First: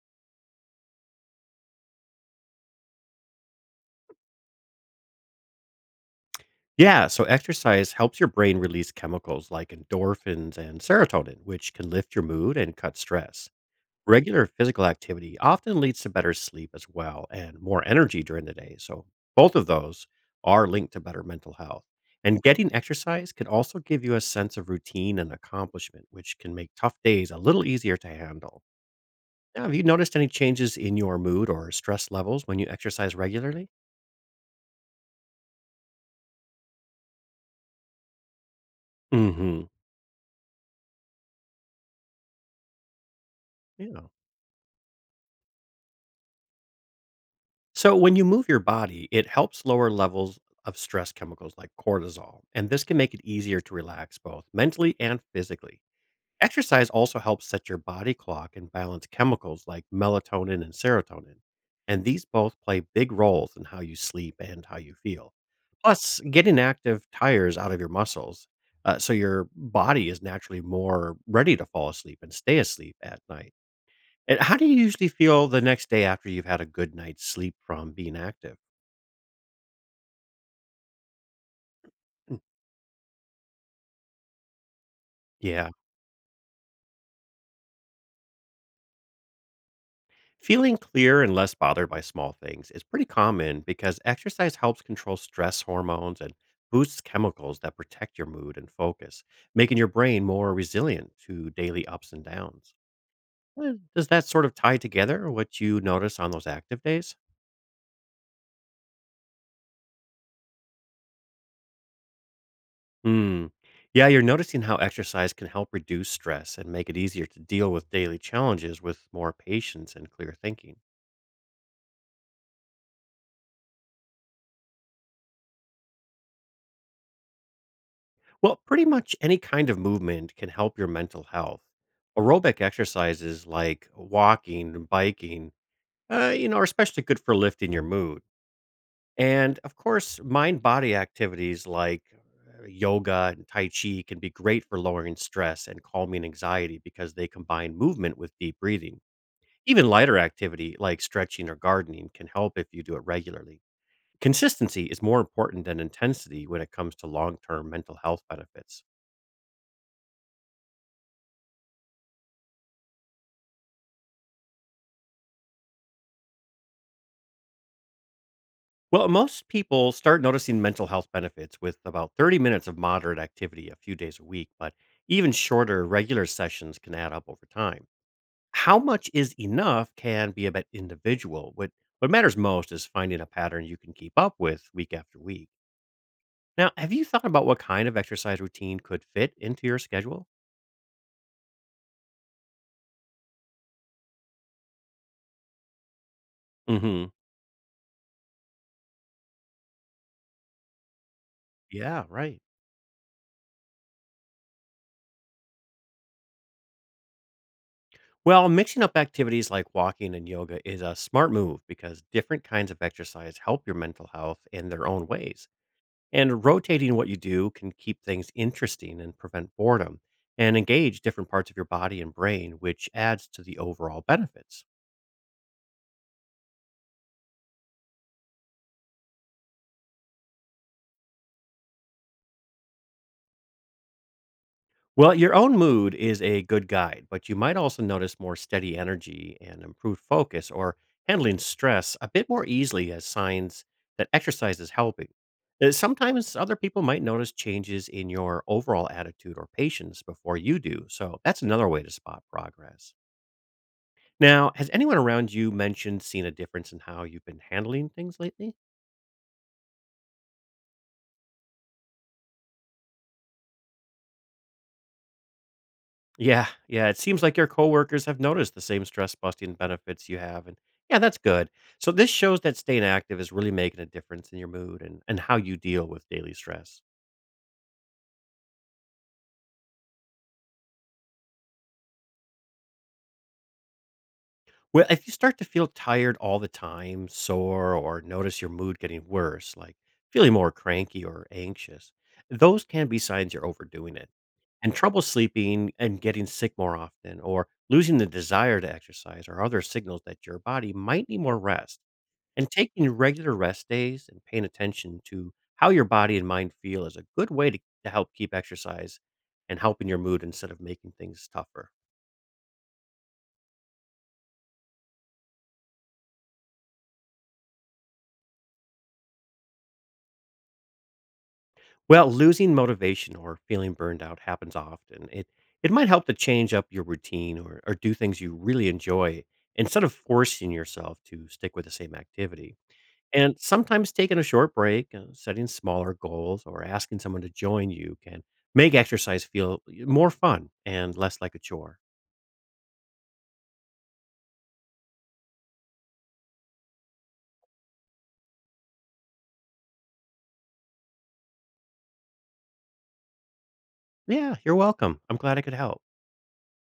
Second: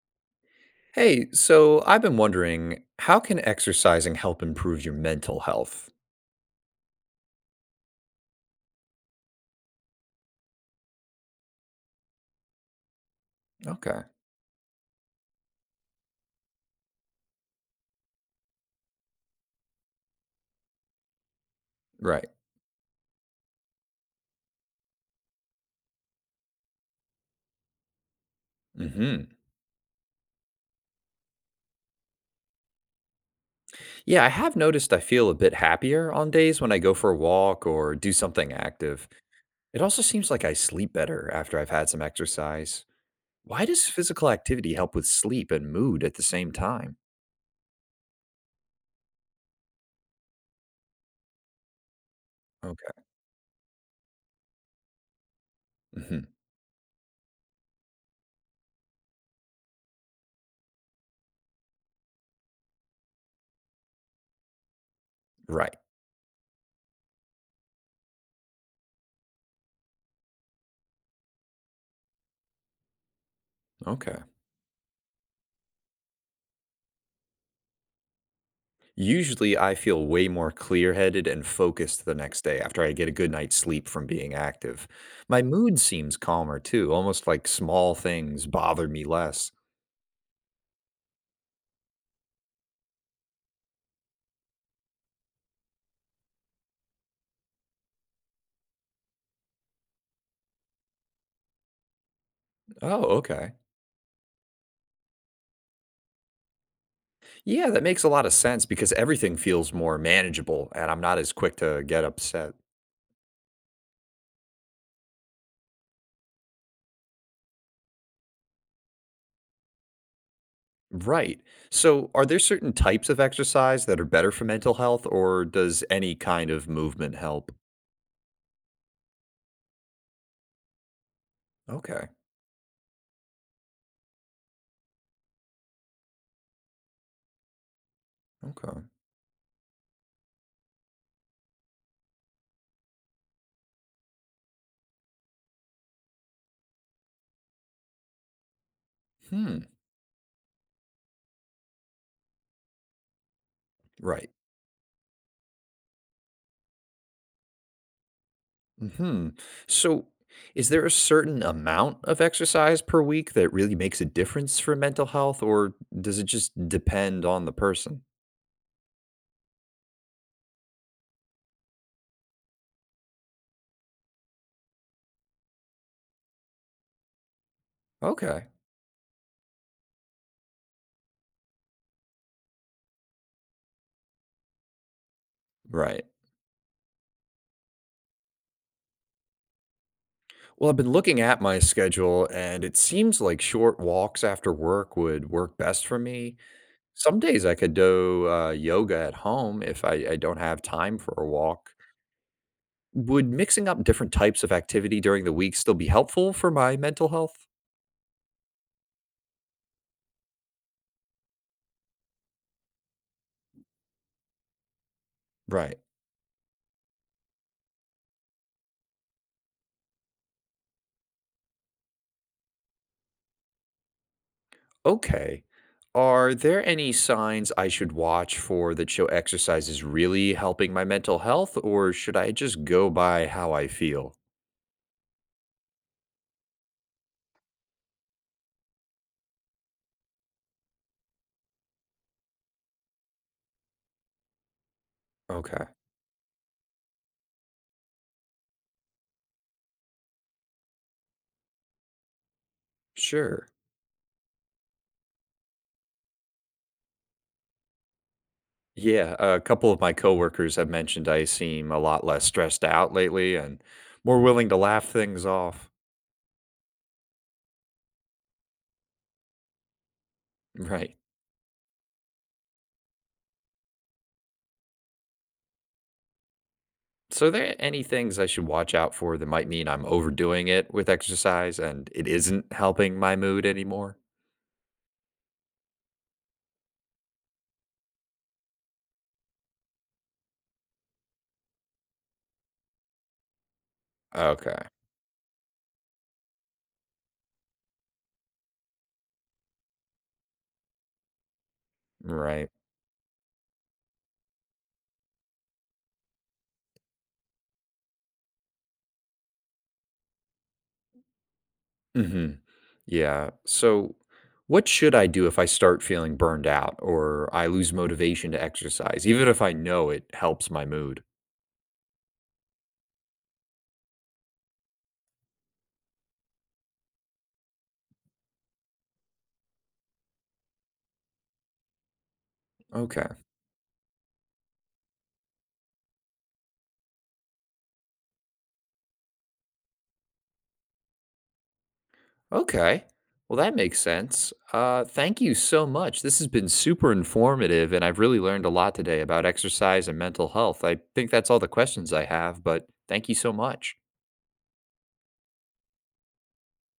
Hey, so I've been wondering, how can exercising help improve your mental health? Yeah, so exercise helps your brain release chemicals like endorphins and serotonin, which can lift your mood and cut stress. Okay, Regular physical activity often leads to better sleep as well and more energy during the day. So, both of those are linked to better mental health. right. And getting exercise can also give you a sense of routine and accomplishment, which can make tough days a little easier to handle. Hmm. Now, have you noticed any changes in your mood or stress levels when you exercise regularly? Yeah, I have noticed I feel a bit happier on days when I go for a walk or do something active. Mm hmm. It also seems like I sleep better after I've had some exercise. Why does Yeah. physical activity help with sleep and mood at the same time? So, when you move your body, it helps lower levels of stress chemicals like cortisol, and this Okay. can make it easier to relax both mentally and physically. Hmm. Exercise also helps set your body clock and balance chemicals like melatonin and serotonin, and these both play big roles in how you sleep and how you feel. Right. Plus, getting active tires out of your muscles, so your body is naturally more ready to fall asleep and stay asleep at night. Okay. And how do you usually feel the next day after you've had a good night's sleep from being active? Usually, I feel way more clear headed and focused the Mm. next day after I get a good night's sleep from being active. My Yeah. mood seems calmer too, almost like small things bother me less. Feeling clear and less bothered by small things is pretty common because exercise helps control stress hormones and boosts chemicals that protect your mood and focus, making your brain more resilient to daily ups and downs. Oh, okay. Does that sort of tie together what you notice on those active days? Yeah, that makes a lot of sense because everything feels more manageable and I'm not as quick to get upset. Hmm. Yeah, you're noticing how exercise can help reduce stress and make it easier to deal with daily challenges with more patience and clear thinking. Right. So, are there certain types of exercise that are better for mental health, or does any kind of movement help? Well, pretty much any kind of movement can help your mental health. Okay. Aerobic exercises like walking and biking, you know, are especially good for lifting your mood. Okay. And of course, mind body activities like yoga and Tai Chi can be great for lowering stress and calming anxiety because they combine movement with deep breathing. Hmm. Even lighter activity like stretching or gardening can help if you do it regularly. Right. Consistency is more important than intensity when it comes to long term mental health benefits. Hmm. So, is there a certain amount of exercise per week that really makes a difference for mental health, or does it just depend on the person? Well, most people start noticing mental health benefits with about 30 minutes of moderate activity a few days a week, but even shorter regular sessions can add up over time. Okay. How much is enough can be a bit individual. What matters most is finding a pattern you can keep up with week after week. Right. Now, have you thought about what kind of exercise routine could fit into your schedule? Well, I've been looking at my schedule, and it seems like short walks after work would work best for me. Mhm. Some days I could do yoga at home if I don't have time for a walk. Yeah, right. Would mixing up different types of activity during the week still be helpful for my mental health? Well, mixing up activities like walking and yoga is a smart move because different kinds of exercise help your mental health in their own ways. Right. And rotating what you do can keep things interesting and prevent boredom and engage different parts of your body and brain, which adds to the overall benefits. Okay. Are there any signs I should watch for that show exercise is really helping my mental health, or should I just go by how I feel? Well, your own mood is a good guide, but you might also notice more steady energy and improved focus or handling stress a bit more easily as signs that exercise is helping. Okay, Sometimes other people might notice changes in your overall attitude or patience before you do. So that's another way to spot progress. sure. Now, has anyone around you mentioned seeing a difference in how you've been handling things lately? Yeah, a couple of my coworkers have mentioned I seem a lot less stressed out lately and more willing to laugh things off. Yeah, yeah. It seems like your coworkers have noticed the same stress busting benefits you have. And Right. yeah, that's good. So this shows that staying active is really making a difference in your mood and how you deal with daily stress. So, are there any things I should watch out for that might mean I'm overdoing it with exercise and it isn't helping my mood anymore? Well, if you start to feel tired all the time, sore, or notice your mood getting worse, like feeling more cranky or anxious, those can be signs you're overdoing it. Okay, And trouble sleeping and getting sick more often, or losing the desire to exercise, are other signals that your body might need more rest. right. And taking regular rest days and paying attention to how your body and mind feel is a good way to help keep exercise and helping your mood instead of making things tougher. Hmm. Yeah. So, what should I do if I start feeling burned out or I lose motivation to exercise, even if I know it helps my mood? Well, losing motivation or feeling burned out happens often. It might help to change up your routine or do things you really enjoy instead of forcing yourself to stick with the same activity. Okay. And sometimes taking a short break, setting smaller goals, or asking someone to join you can make exercise feel more fun and less like a chore. Okay. Well, that makes sense. Thank you so much. This has been super informative, and I've really learned a lot today about exercise and mental health. I think that's all the questions I have, but thank you so much. Yeah, you're welcome. I'm glad I could help.